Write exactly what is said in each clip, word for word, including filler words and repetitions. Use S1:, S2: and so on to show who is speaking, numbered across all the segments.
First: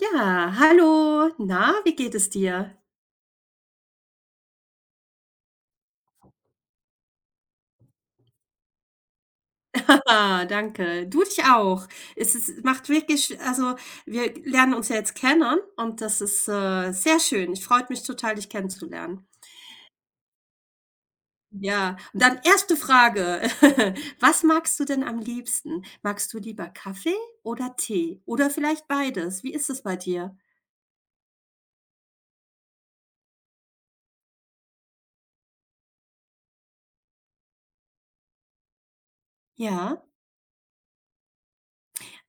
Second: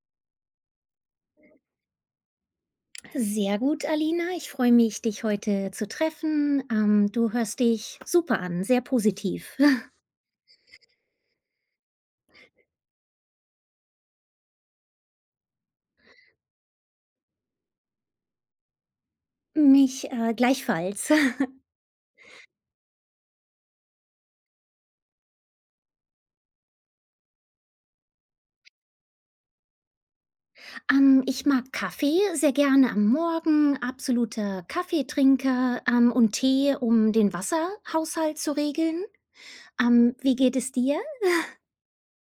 S1: Ja, hallo. Na, wie geht es dir?
S2: Sehr gut, Alina. Ich freue mich, dich heute zu treffen. Ähm, du hörst dich super an, sehr positiv.
S1: Ah, danke. Du dich auch. Es ist, macht wirklich, also wir lernen uns ja jetzt kennen und das ist äh, sehr schön. Ich freut mich total, dich kennenzulernen.
S2: Mich äh, gleichfalls.
S1: Ja, und dann erste Frage. Was magst du denn am liebsten? Magst du lieber Kaffee oder Tee? Oder vielleicht beides? Wie ist es bei dir?
S2: Ähm, ich mag Kaffee sehr gerne am Morgen, absoluter Kaffeetrinker ähm, und Tee, um den Wasserhaushalt zu regeln.
S1: Ja.
S2: Ähm, wie geht es dir?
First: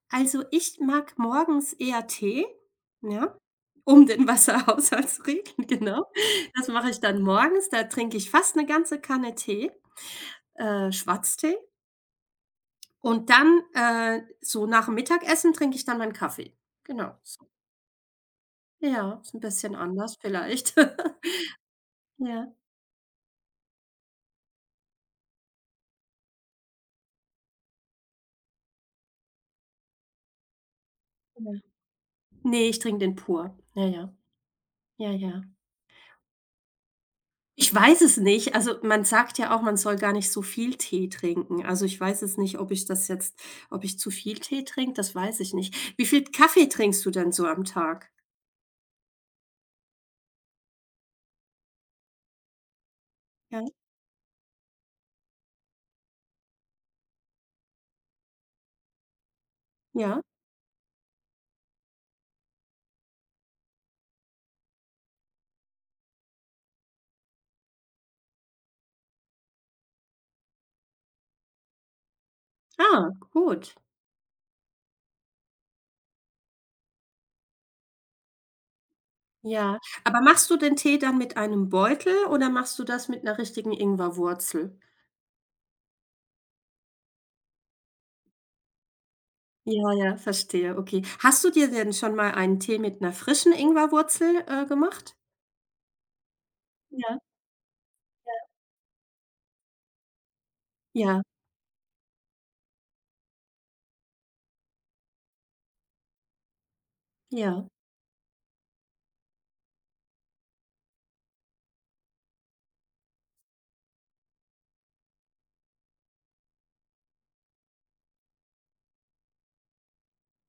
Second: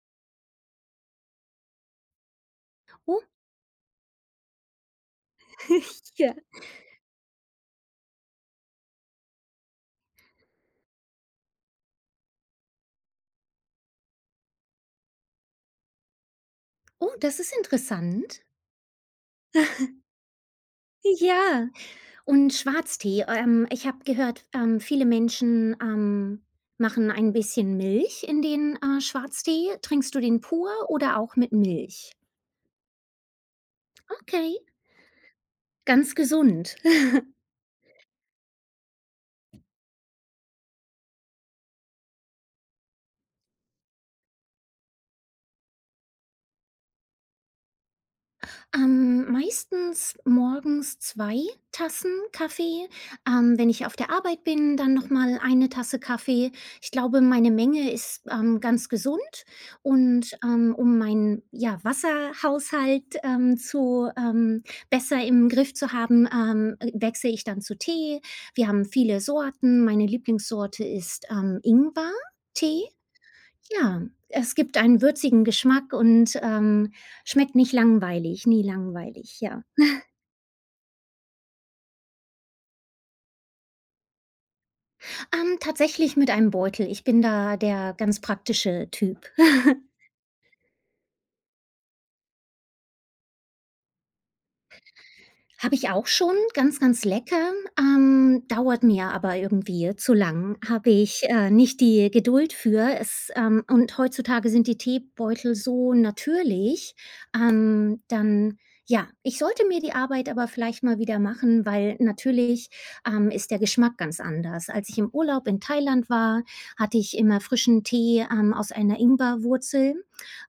S1: Also, ich mag morgens eher Tee,
S2: Oh,
S1: ja, um den Wasserhaushalt zu regeln, genau.
S2: ja.
S1: Das mache ich dann morgens, da trinke ich fast eine ganze Kanne Tee, äh, Schwarztee. Und dann, äh, so nach'm Mittagessen trinke ich dann meinen Kaffee.
S2: Oh,
S1: Genau.
S2: das
S1: So.
S2: ist interessant.
S1: Ja, ist ein bisschen anders vielleicht.
S2: Ja.
S1: Ja,
S2: Und Schwarztee, ähm, ich habe gehört, ähm, viele Menschen, ähm, machen ein bisschen Milch in den, äh, Schwarztee. Trinkst du den pur oder auch
S1: ja.
S2: mit Milch?
S1: Ne, ich trinke den pur. Ja, ja.
S2: Okay,
S1: Ja, ja.
S2: ganz gesund.
S1: Ich weiß es nicht. Also, man sagt ja auch, man soll gar nicht so viel Tee trinken. Also, ich weiß es nicht, ob ich das jetzt ob ich zu viel Tee trinke, das weiß ich nicht. Wie viel Kaffee trinkst du denn so am Tag?
S2: Ähm, meistens morgens zwei Tassen Kaffee. Ähm,
S1: Ja?
S2: wenn ich auf der Arbeit bin, dann noch mal eine Tasse Kaffee. Ich glaube, meine Menge ist, ähm, ganz gesund
S1: Ja?
S2: und, ähm, um meinen, ja, Wasserhaushalt, ähm, zu ähm, besser im Griff zu haben, ähm, äh, wechsle ich dann zu Tee. Wir haben viele Sorten. Meine Lieblingssorte ist, ähm, Ingwertee.
S1: Ah, gut.
S2: Ja, es gibt einen würzigen Geschmack und, ähm, schmeckt nicht langweilig, nie langweilig, ja.
S1: Ja. Aber machst du den Tee dann mit einem Beutel oder machst du das mit einer richtigen Ingwerwurzel?
S2: Ähm, tatsächlich mit einem Beutel. Ich bin da der ganz praktische Typ.
S1: Ja, ja, verstehe, okay. Hast du dir denn schon mal einen Tee mit einer frischen Ingwerwurzel, äh, gemacht?
S2: Habe ich auch schon, ganz, ganz
S1: Ja,
S2: lecker.
S1: ja.
S2: Ähm, dauert mir aber irgendwie zu lang. Habe ich,
S1: Ja,
S2: äh, nicht die Geduld für. Es, ähm und heutzutage sind die Teebeutel so natürlich.
S1: ja,
S2: Ähm, dann ja, ich sollte mir die Arbeit aber vielleicht mal wieder machen, weil natürlich, ähm, ist der Geschmack ganz anders. Als ich im Urlaub in Thailand war, hatte ich immer frischen Tee, ähm, aus einer Ingwerwurzel.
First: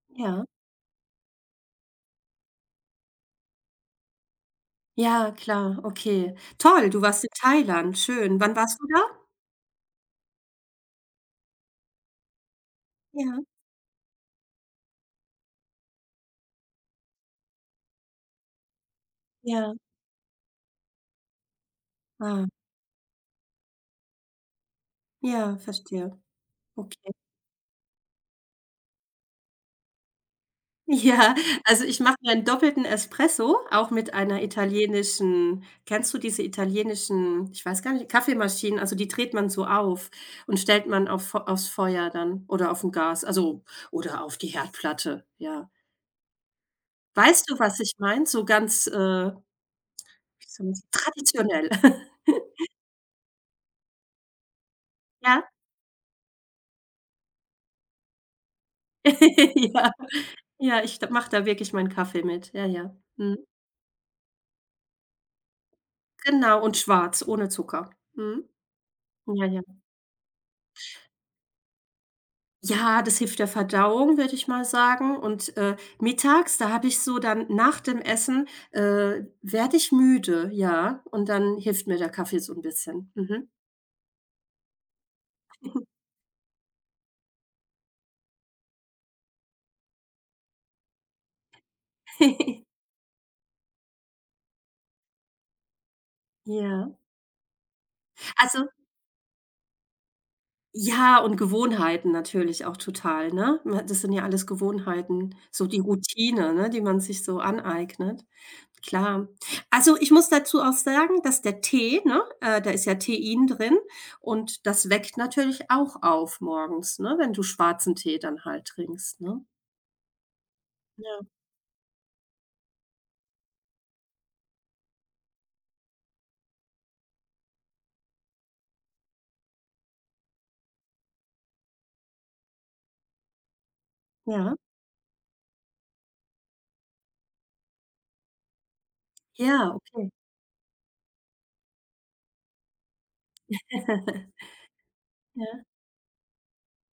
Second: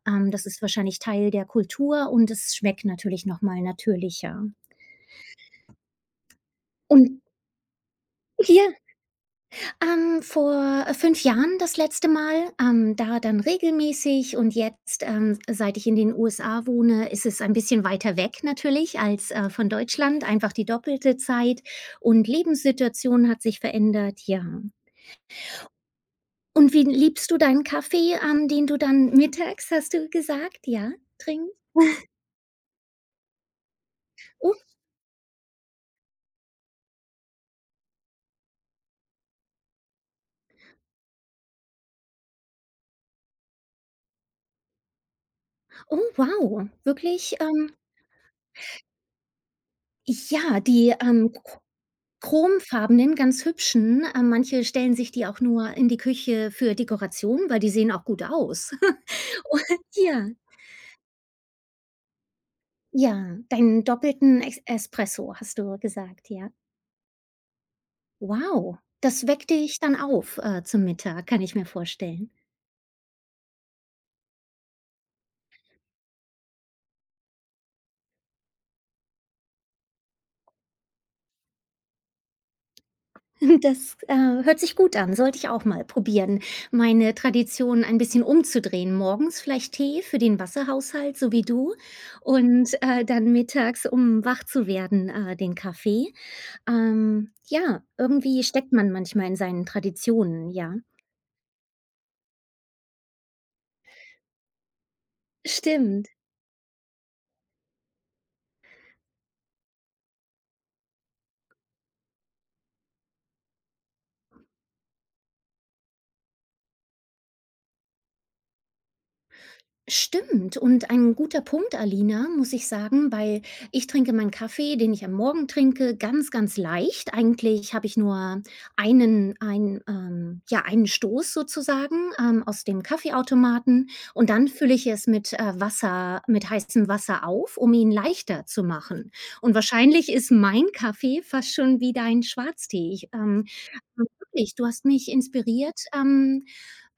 S2: Ähm,
S1: ja.
S2: das ist wahrscheinlich Teil der Kultur und es schmeckt natürlich noch mal natürlicher.
S1: Ja, klar, okay. Toll, du
S2: Und
S1: warst in Thailand, schön. Wann
S2: hier,
S1: warst du da?
S2: ähm, vor äh, fünf Jahren das letzte Mal, ähm, da dann
S1: Ja,
S2: regelmäßig und jetzt, ähm, seit ich in den U S A wohne, ist es ein bisschen weiter weg natürlich als, äh, von
S1: ja,
S2: Deutschland, einfach die doppelte Zeit und
S1: ah,
S2: Lebenssituation hat sich verändert, ja.
S1: ja, verstehe.
S2: Und wie
S1: Okay.
S2: liebst du deinen Kaffee, ähm, den du dann mittags, hast du gesagt, ja,
S1: Ja,
S2: trinkst?
S1: also ich mache mir einen doppelten Espresso, auch mit einer
S2: Oh,
S1: italienischen kennst du diese italienischen, ich weiß gar nicht, Kaffeemaschinen, also die dreht man so auf und stellt man auf Fe aufs Feuer dann oder auf dem Gas, also oder auf die Herdplatte, ja.
S2: oh wow, wirklich,
S1: Weißt du,
S2: ähm
S1: was ich meine? So ganz, äh, wie
S2: ja,
S1: soll man sa
S2: die, ähm
S1: traditionell.
S2: chromfarbenen, ganz hübschen. Äh, manche stellen sich die auch
S1: Ja?
S2: nur in die Küche für Dekoration, weil die sehen auch gut aus. Und
S1: Ja,
S2: ja,
S1: ja, ich d mache da wirklich meinen Kaffee mit. Ja, ja.
S2: ja,
S1: Mhm.
S2: deinen doppelten Ex Espresso hast du gesagt, ja.
S1: Genau, und schwarz, ohne Zucker. Mhm.
S2: Wow, das
S1: Ja,
S2: weckt
S1: ja.
S2: dich dann auf, äh, zum Mittag, kann ich mir vorstellen.
S1: Ja, das hilft der Verdauung, würde ich mal sagen. Und, äh, mittags, da habe ich so dann nach dem Essen, äh, werde ich müde, ja, und dann hilft mir der Kaffee so ein bisschen. Mhm.
S2: Das, äh, hört sich gut an, sollte ich auch mal probieren, meine Tradition ein bisschen umzudrehen. Morgens vielleicht Tee für den Wasserhaushalt, so wie du, und, äh, dann mittags, um wach zu werden, äh, den Kaffee.
S1: Ja.
S2: Ähm, ja, irgendwie
S1: Also
S2: steckt man manchmal in seinen Traditionen, ja.
S1: ja, und Gewohnheiten natürlich auch total, ne? Ma das sind ja alles Gewohnheiten, so die
S2: Stimmt.
S1: Routine, ne, die man sich so aneignet. Klar. Also, ich muss dazu auch sagen, dass der Tee, ne, äh, da ist ja Tein drin und das weckt natürlich auch auf morgens, ne, wenn du schwarzen Tee dann halt trinkst, ne?
S2: Stimmt und ein
S1: Ja,
S2: guter Punkt, Alina, muss ich sagen, weil ich trinke meinen Kaffee, den ich am Morgen trinke, ganz, ganz leicht. Eigentlich habe ich nur einen ein, ähm ja, einen Stoß sozusagen, ähm, aus dem Kaffeeautomaten und dann
S1: ja,
S2: fülle ich es mit, äh, Wasser mit heißem Wasser auf, um ihn leichter zu machen. Und
S1: ja,
S2: wahrscheinlich
S1: okay.
S2: ist mein Kaffee fast schon wie dein Schwarztee. Ich, ähm, Aber wirklich, du hast mich
S1: Ja,
S2: inspiriert, ähm,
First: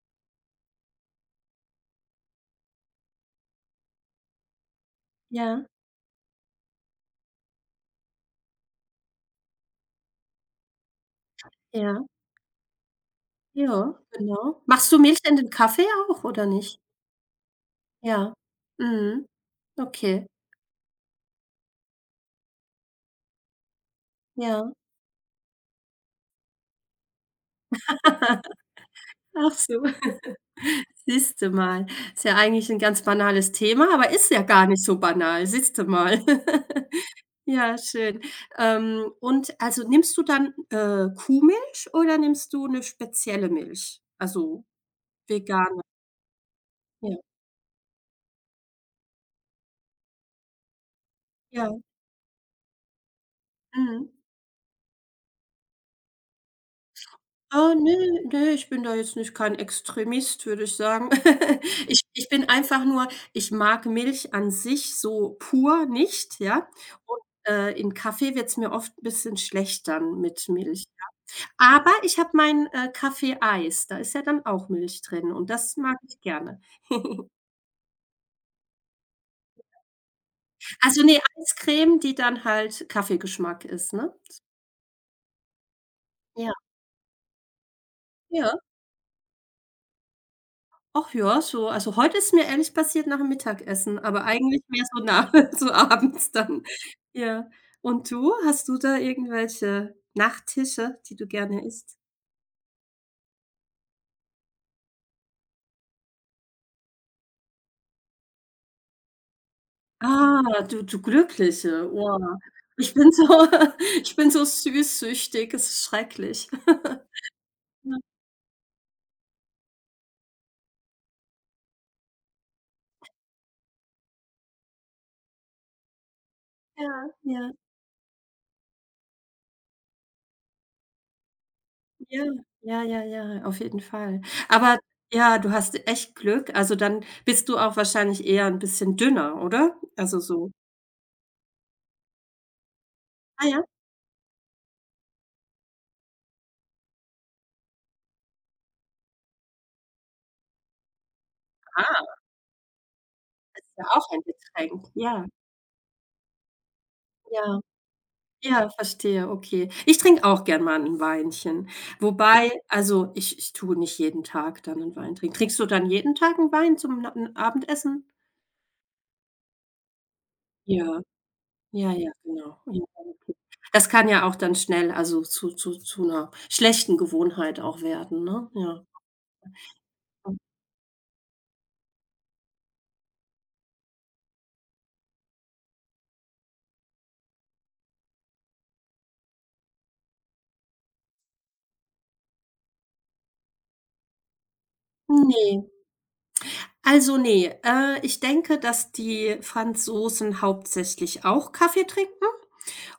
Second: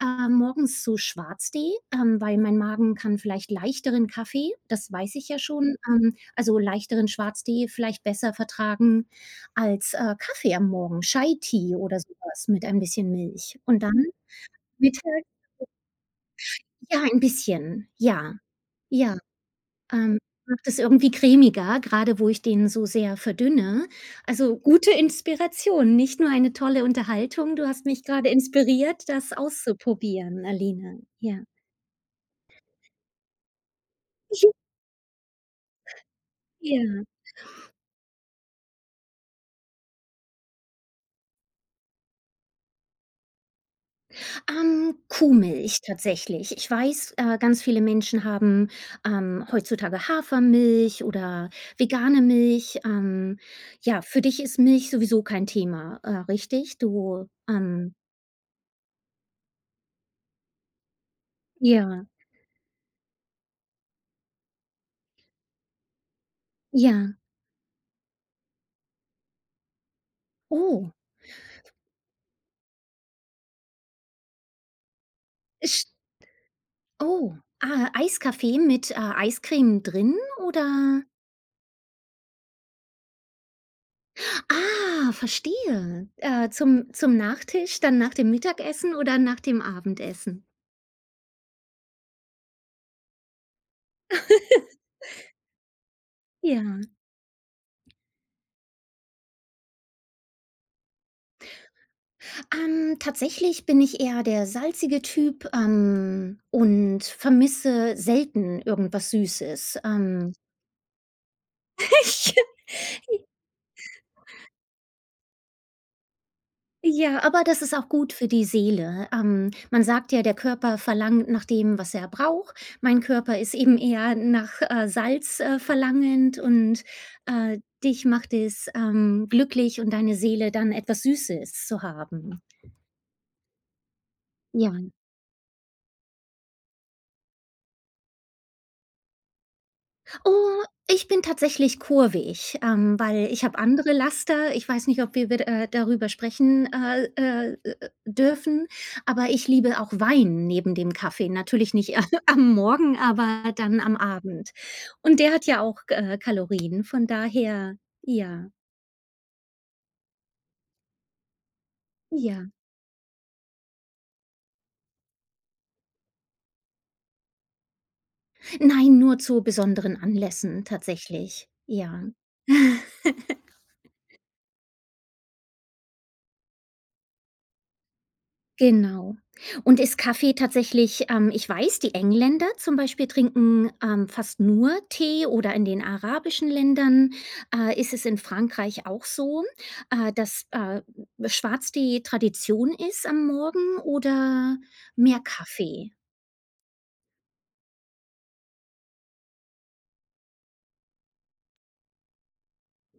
S2: äh, morgens zu Schwarztee, ähm, weil mein Magen kann vielleicht leichteren Kaffee, das weiß ich ja
S1: ja,
S2: schon, ähm, also leichteren Schwarztee vielleicht besser vertragen als, äh, Kaffee am Morgen, Chai-Tee oder
S1: ja,
S2: sowas mit ein bisschen Milch. Und dann
S1: ja, genau. Machst du
S2: mittags
S1: Milch in den Kaffee auch oder nicht?
S2: ja, ein bisschen, ja,
S1: Ja.
S2: ja.
S1: Mhm.
S2: Ähm,
S1: Okay,
S2: Macht es irgendwie cremiger, gerade wo ich den so sehr verdünne. Also,
S1: ja.
S2: gute Inspiration, nicht nur eine tolle Unterhaltung. Du hast mich gerade inspiriert, das
S1: Ach so.
S2: auszuprobieren, Aline. Ja.
S1: Siehst mal. Ist ja eigentlich ein ganz banales Thema, aber ist ja gar nicht so banal. Siehst mal.
S2: Ja.
S1: Ja, schön. Ähm, und also nimmst du dann, äh, Kuhmilch oder nimmst du 'ne spezielle Milch? Also
S2: Ähm,
S1: vegane?
S2: Kuhmilch tatsächlich. Ich weiß,
S1: Ja,
S2: äh, ganz viele Menschen haben, ähm, heutzutage Hafermilch oder
S1: ja.
S2: vegane Milch. Ähm, ja,
S1: Mhm.
S2: für dich ist Milch sowieso kein Thema, äh, richtig? Du,
S1: Oh,
S2: ähm
S1: ne, ne, ich bin da jetzt nicht kein Extremist, würde ich sagen. Ich
S2: ja,
S1: ich bin einfach nur ich mag Milch an sich so pur nicht, ja?
S2: ja.
S1: Und, äh, in Kaffee wird es mir oft ein bisschen schlecht dann mit Milch.
S2: Oh,
S1: Aber ich habe mein äh, Kaffee-Eis, da ist ja dann auch Milch drin und das mag ich gerne.
S2: oh, ah, Eiskaffee mit, äh, Eiscreme drin oder
S1: Also, ne, Eiscreme, die dann halt Kaffeegeschmack ist, ne?
S2: ah, verstehe. Äh,
S1: Ja,
S2: zum zum Nachtisch, dann nach dem
S1: ja.
S2: Mittagessen oder nach dem Abendessen?
S1: Ach ja, so also, heute ist mir ehrlich passiert nach'm Mittagessen, aber eigentlich mehr so nach so abends dann.
S2: Ja.
S1: Ja. Und du? Hast du da irgendwelche Nachtische, die du gerne isst?
S2: Ähm, tatsächlich bin ich eher der salzige Typ, ähm, und vermisse selten irgendwas Süßes. Ähm
S1: Ah, du du Glückliche. Oh, ich bin so ich bin so süßsüchtig, es ist schrecklich.
S2: Ja, aber das ist auch gut für die Seele. Ähm, man sagt ja, der Körper verlangt nach dem, was er braucht. Mein Körper ist eben eher nach, äh, Salz, äh, verlangend und,
S1: Ja, ja.
S2: äh, dich macht es, ähm, glücklich und deine Seele, dann etwas Süßes zu
S1: Ja,
S2: haben.
S1: ja, ja, ja, auf jeden Fall.
S2: Ja.
S1: Aber ja, du hast echt Glück. Also, dann bist du auch wahrscheinlich eher ein bisschen dünner, oder? Also, so
S2: Oh, ich bin tatsächlich kurvig, ähm, weil ich
S1: ah
S2: habe
S1: ja?
S2: andere Laster. Ich weiß nicht, ob wir wir, äh, darüber sprechen, äh, äh, äh, dürfen, aber ich liebe auch Wein neben dem Kaffee. Natürlich nicht
S1: Ah,
S2: am Morgen, aber
S1: ist
S2: dann
S1: ja
S2: am
S1: auch ein
S2: Abend.
S1: Getränk.
S2: Und
S1: Ja,
S2: der hat ja auch, äh, Kalorien. Von
S1: ja,
S2: daher ja,
S1: ja, verstehe, okay. Ich trinke auch gern mal 'n Weinchen.
S2: ja.
S1: Wobei also, ich ich tue nicht jeden Tag dann einen Wein trinken. Trinkst du dann jeden Tag einen Wein zum Na Abendessen?
S2: Nein, nur zu besonderen Anlässen
S1: Ja,
S2: tatsächlich,
S1: ja,
S2: ja.
S1: ja, genau. Ja, okay. Das kann ja auch dann schnell also, zu zu zu einer schlechten Gewohnheit auch werden, ne? Ja.
S2: Genau. Und ist Kaffee tatsächlich ähm, ich weiß, die Engländer zum Beispiel trinken, ähm, fast nur Tee oder in den arabischen Ländern, äh, ist es in Frankreich auch so, äh, dass, äh, Schwarztee Tradition ist am Morgen oder mehr
S1: Ne,
S2: Kaffee?
S1: also, ne. Äh, ich denke, dass die Franzosen hauptsächlich auch Kaffee trinken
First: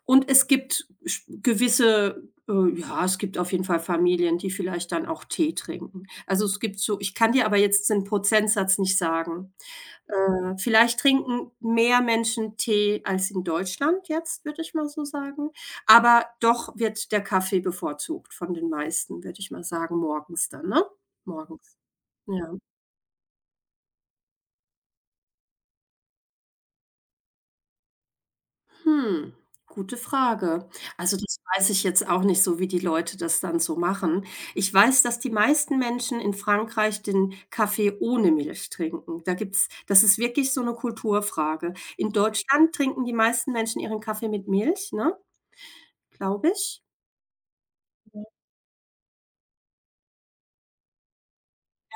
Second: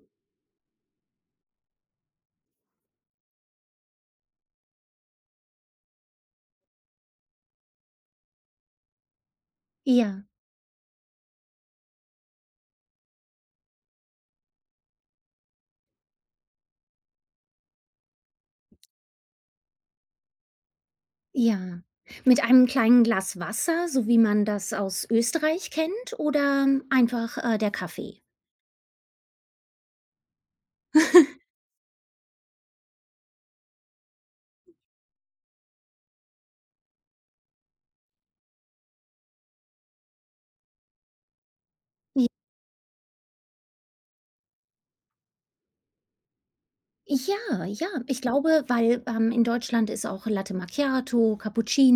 S1: und es gibt sch gewisse äh, ja, es gibt auf jeden Fall Familien, die vielleicht dann auch Tee trinken. Also, es gibt so ich kann dir aber jetzt den Prozentsatz nicht sagen.
S2: Ja,
S1: Äh, vielleicht trinken mehr Menschen Tee als in Deutschland jetzt, würde ich mal so sagen. Aber doch wird der Kaffee bevorzugt von den meisten, würde ich mal sagen, morgens dann, ne? Morgens,
S2: ja. Mit
S1: ja.
S2: einem kleinen Glas Wasser, so wie man das aus Österreich kennt oder einfach, äh, der Kaffee?
S1: Hm, gute Frage. Also, das weiß ich jetzt auch nicht so, wie die Leute das dann so machen. Ich weiß, dass die meisten Menschen in Frankreich den Kaffee ohne Milch trinken. Da gibt's das ist wirklich so eine Kulturfrage. In Deutschland trinken die meisten Menschen ihren Kaffee mit Milch, ne, glaube ich.
S2: Ja, ja, ich
S1: Ja.
S2: glaube, weil, ähm, in Deutschland ist auch Latte Macchiato,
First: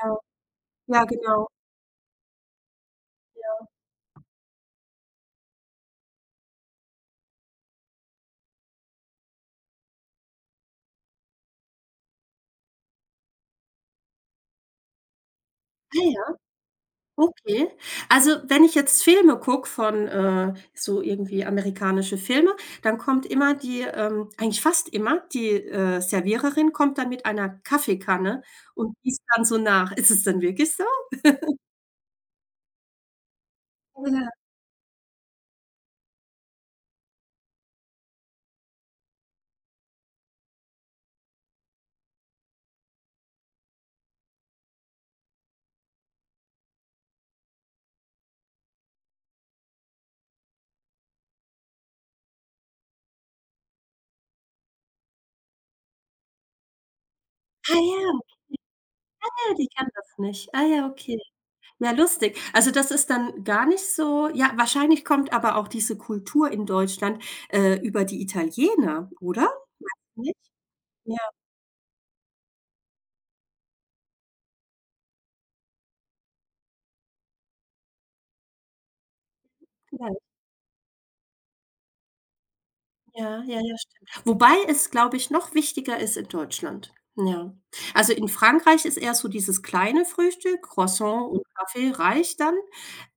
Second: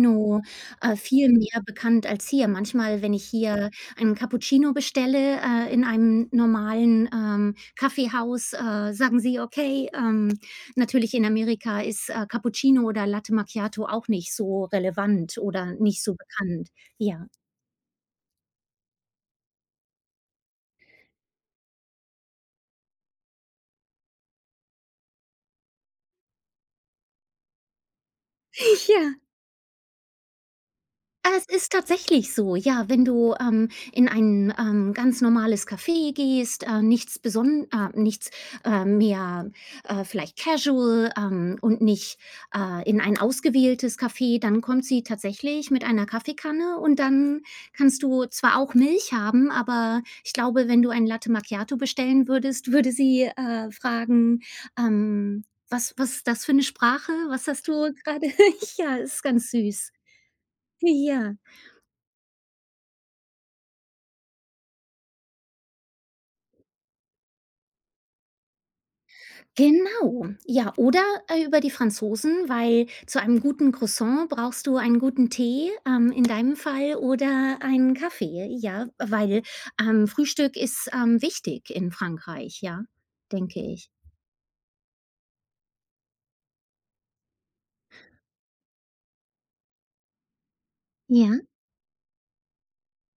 S1: Ja,
S2: äh,
S1: ja,
S2: viel
S1: genau.
S2: mehr bekannt als hier. Manchmal, wenn ich hier einen Cappuccino bestelle, äh, in einem normalen, ähm, Kaffeehaus, äh, sagen sie: „Okay“, ähm, natürlich in Amerika ist, äh, Cappuccino oder Latte Macchiato auch nicht so relevant oder
S1: Ah
S2: nicht so
S1: ja.
S2: bekannt. Ja.
S1: Okay. Also, wenn ich jetzt Filme gucke von, äh, so irgendwie amerikanische Filme, dann kommt immer die ähm, eigentlich fast immer die, äh, Serviererin kommt dann mit einer Kaffeekanne und
S2: Ja.
S1: gießt dann so nach. Ist es denn wirklich so?
S2: Ah, es ist tatsächlich so, ja, wenn du, ähm, in
S1: Oder
S2: ein, ähm, ganz normales Café gehst, äh, nichts beson äh, nichts, äh, mehr, äh, vielleicht casual, ähm, und nicht, äh, in ein ausgewähltes Café, dann kommt sie tatsächlich mit einer Kaffeekanne und dann kannst du zwar auch Milch haben, aber ich glaube, wenn du ein Latte Macchiato bestellen würdest, würde sie, äh, fragen, ähm: „Was was ist das für eine Sprache? Was hast
S1: ah
S2: du
S1: ja,
S2: gerade?“ Ja, ist ganz
S1: ah, die kann
S2: süß.
S1: das nicht. Ah ja, okay.
S2: Ja.
S1: Ja, lustig. Also, das ist dann gar nicht so ja, wahrscheinlich kommt aber auch diese Kultur in Deutschland, äh, über die Italiener, oder?
S2: Genau,
S1: Nicht?
S2: ja, oder,
S1: Ja,
S2: äh, über die Franzosen, weil zu einem guten Croissant brauchst du einen guten Tee, ähm, in deinem Fall oder einen Kaffee, ja, weil, ähm,
S1: ja.
S2: Frühstück ist, ähm, wichtig in Frankreich, ja,
S1: Ja, ja,
S2: denke
S1: ja,
S2: ich.
S1: stimmt. Wobei es, glaube ich, noch wichtiger ist in Deutschland. Ja. Also, in Frankreich ist eher so dieses kleine Frühstück,
S2: Ja,
S1: Croissant und Kaffee reicht dann.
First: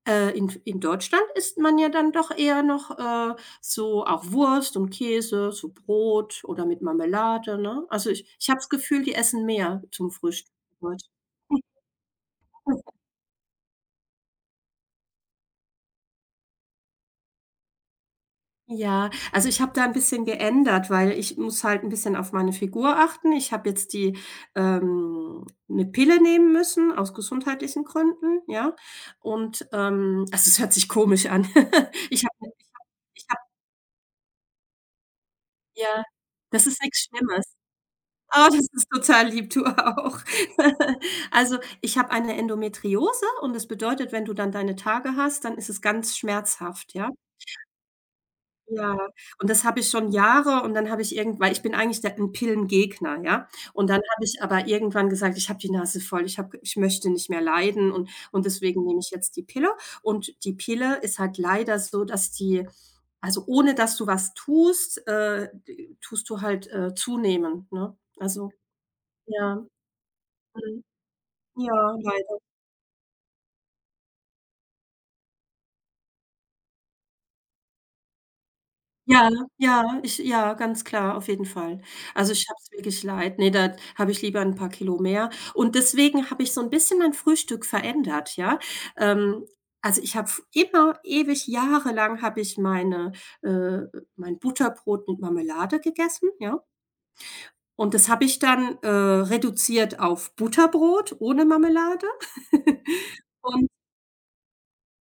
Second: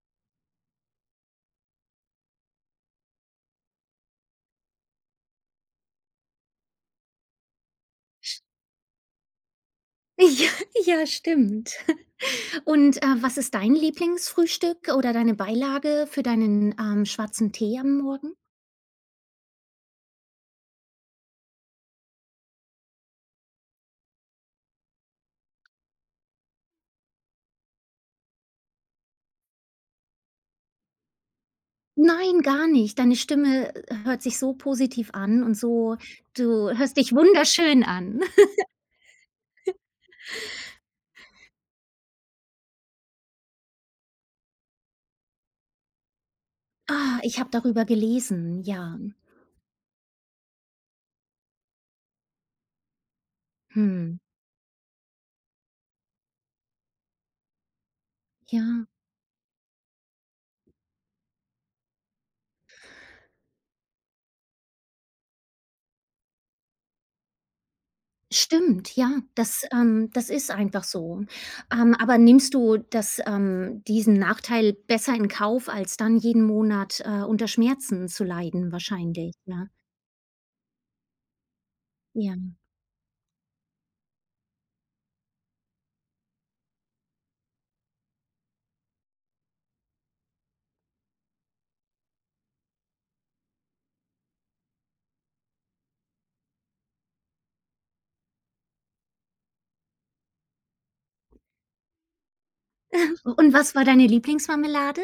S1: Äh, in in Deutschland isst man ja dann doch eher noch, äh, so auch Wurst und Käse, so Brot oder mit Marmelade, ne? Also, ich ich habe das Gefühl, die essen mehr zum
S2: ja,
S1: Frühstück in
S2: ja,
S1: Deutschland.
S2: stimmt. Und, äh, was ist dein Lieblingsfrühstück oder deine Beilage für deinen, ähm, schwarzen Tee am Morgen?
S1: Ja, also ich habe da ein bisschen geändert, weil ich muss halt ein bisschen auf meine Figur achten. Ich habe jetzt die ähm, 'ne Pille nehmen müssen aus gesundheitlichen Gründen, ja? Und, ähm also, es hört sich komisch an. Ich habe
S2: Nein,
S1: 'ne
S2: gar nicht. Deine
S1: ich habe
S2: Stimme hört sich so positiv an und
S1: ich habe
S2: so
S1: ja, das
S2: du
S1: ist
S2: hörst
S1: nix
S2: dich
S1: Schlimmes.
S2: wunderschön an.
S1: Oh, das ist total lieb, du auch. Also, ich habe eine Endometriose und das bedeutet, wenn du dann deine Tage hast, dann ist es ganz schmerzhaft, ja?
S2: Ah, ich habe darüber gelesen,
S1: Ja,
S2: ja.
S1: und das habe ich schon Jahre und dann habe ich irgend weil ich bin eigentlich der 'n Pillengegner, ja? Und dann
S2: Mhm.
S1: habe ich aber irgendwann gesagt: „Ich habe die Nase voll, ich habe ich möchte nicht mehr leiden und und
S2: Ja,
S1: deswegen nehme ich jetzt die Pille.“ Und die Pille ist halt leider so, dass die also, ohne dass du was tust, äh, d tust du halt, äh, zunehmen, ne? Also
S2: stimmt, ja.
S1: ja,
S2: Das, ähm das ist
S1: mhm,
S2: einfach so.
S1: ja,
S2: Ähm, aber
S1: leider.
S2: nimmst du das ähm, diesen Nachteil besser in Kauf, als dann jeden Monat, äh, unter Schmerzen zu leiden
S1: Ja,
S2: wahrscheinlich, ne?
S1: ja, ich ja, ganz klar, auf jeden Fall. Also,
S2: Ja.
S1: ich habe es wirklich leid. Ne, da habe ich lieber 'n paar Kilo mehr. Und deswegen habe ich so 'n bisschen mein Frühstück verändert, ja. Ähm, also, ich habe f immer ewig jahrelang habe ich meine äh, mein Butterbrot mit Marmelade gegessen, ja. Und das habe ich dann, äh, reduziert auf Butterbrot ohne Marmelade
S2: Und
S1: und,
S2: was war deine Lieblingsmarmelade?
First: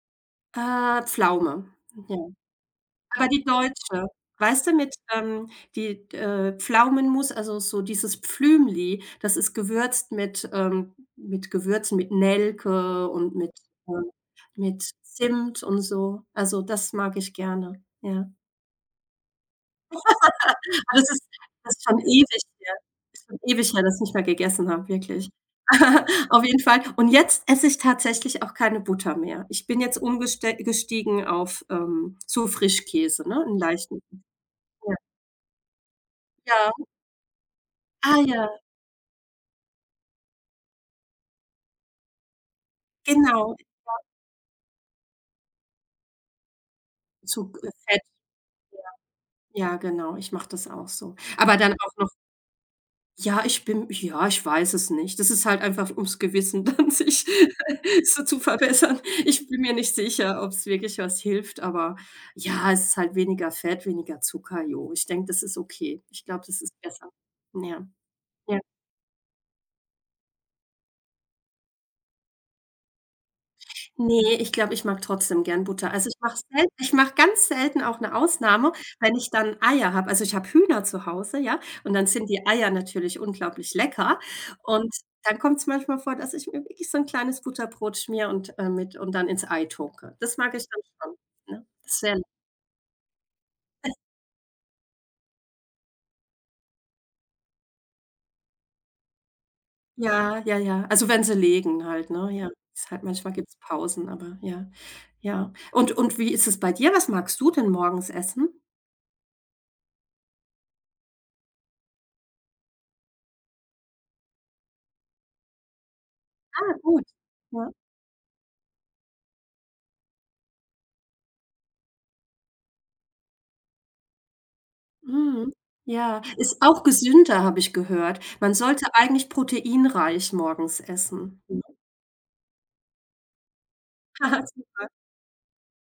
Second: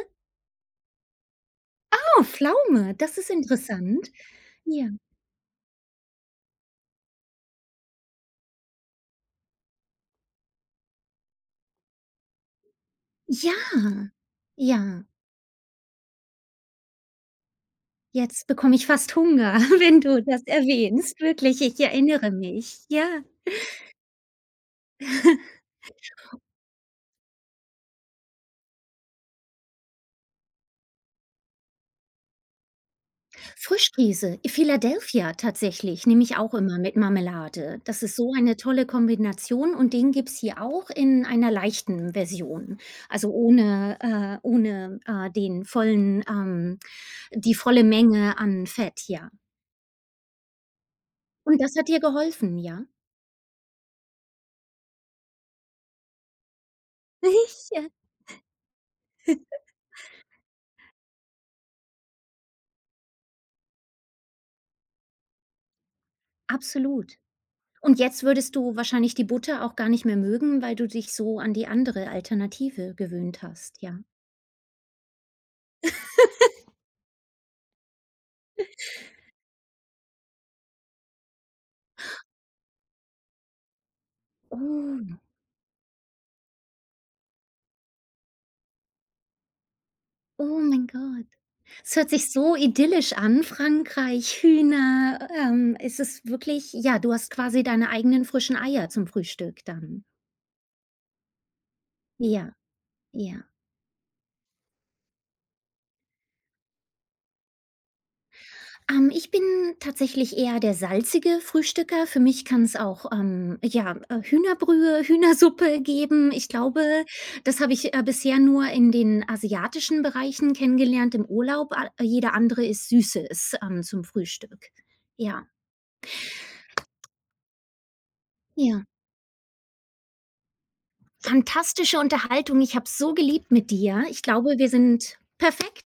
S1: äh, Pflaume,
S2: Oh,
S1: ja.
S2: Pflaume, das
S1: Aber
S2: ist
S1: die deutsche,
S2: interessant.
S1: weißt du,
S2: Ja.
S1: mit, ähm, die, äh, Pflaumenmus, also so dieses Pflümli, das ist gewürzt mit, ähm mit Gewürzen, mit Nelke und
S2: Ja,
S1: mit, äh mit
S2: ja.
S1: Zimt und so. Also, das mag ich gerne, ja.
S2: Jetzt bekomme ich fast Hunger, wenn du das
S1: Aber das
S2: erwähnst.
S1: ist
S2: Wirklich,
S1: das
S2: ich
S1: ist schon
S2: erinnere
S1: ewig her.
S2: mich. Ja.
S1: Ist schon ewig her, dass ich nicht mehr gegessen habe, wirklich. Auf jeden Fall. Und jetzt esse ich tatsächlich auch keine Butter mehr. Ich bin jetzt umgestiegen auf, ähm, so Frischkäse, ne, einen leichten.
S2: Frischkäse,
S1: Ja.
S2: Philadelphia tatsächlich, nehme ich auch
S1: Ja.
S2: immer mit Marmelade. Das ist
S1: Ah
S2: so
S1: ja,
S2: eine tolle Kombination und den gibt's hier auch in einer leichten Version. Also
S1: genau,
S2: ohne äh, ohne, äh, den vollen ähm,
S1: zu
S2: die
S1: g äh,
S2: volle
S1: Fett.
S2: Menge an Fett, ja.
S1: Ja, genau, ich mache das auch so. Aber
S2: Und
S1: dann
S2: das hat
S1: auch
S2: dir
S1: noch:
S2: geholfen, ja?
S1: „Ja, ich bin ja, ich weiß es nicht.“ Das ist halt einfach ums Gewissen dann sich
S2: Ja.
S1: so zu verbessern. Ich bin mir nicht sicher, ob es wirklich was hilft, aber ja, es ist halt weniger Fett, weniger Zucker, jo. Ich denke, das ist okay. Ich glaube, das ist besser.
S2: Absolut.
S1: Ja.
S2: Und jetzt würdest
S1: Ja.
S2: du wahrscheinlich die Butter auch gar nicht mehr mögen, weil du dich so an die andere Alternative gewöhnt hast, ja.
S1: Ne, ich glaube, ich mag trotzdem gern Butter. Also, ich mache selten ich mache ganz selten auch 'ne Ausnahme, wenn ich dann Eier habe. Also, ich habe Hühner zu Hause, ja, und dann sind die Eier natürlich unglaublich lecker. Und
S2: Oh,
S1: dann kommt's manchmal vor, dass ich mir wirklich so 'n kleines Butterbrot schmiere und, äh, mit und dann ins Ei tunke. Das mag
S2: oh
S1: ich dann
S2: mein
S1: schon,
S2: Gott.
S1: ne?
S2: Es
S1: Das
S2: hört
S1: wäre
S2: sich so idyllisch an, Frankreich, Hühner. Ähm, es ist wirklich ja, du hast quasi deine eigenen frischen Eier zum Frühstück dann.
S1: ja, ja, ja. Also, wenn sie legen halt, ne? Ja,
S2: Ja,
S1: ist halt manchmal
S2: ja.
S1: gibt's Pausen, aber ja, ja. Und und wie ist es bei dir? Was magst du denn morgens essen?
S2: Ähm, ich bin tatsächlich eher der salzige Frühstücker. Für mich kann es auch, ähm, ja, äh, Hühnerbrühe, Hühnersuppe geben. Ich
S1: Ah,
S2: glaube,
S1: gut.
S2: das
S1: Ja.
S2: habe ich, äh, bisher nur in den asiatischen Bereichen kennengelernt im Urlaub. A jeder andere ist Süßes, ähm, zum Frühstück. Ja,
S1: Mhm. Ja, ist auch gesünder, habe ich gehört. Man
S2: ja.
S1: sollte eigentlich proteinreich morgens essen. Mhm.
S2: Fantastische Unterhaltung. Ich habe es so geliebt mit dir. Ich glaube, wir
S1: Super.
S2: sind perfekt.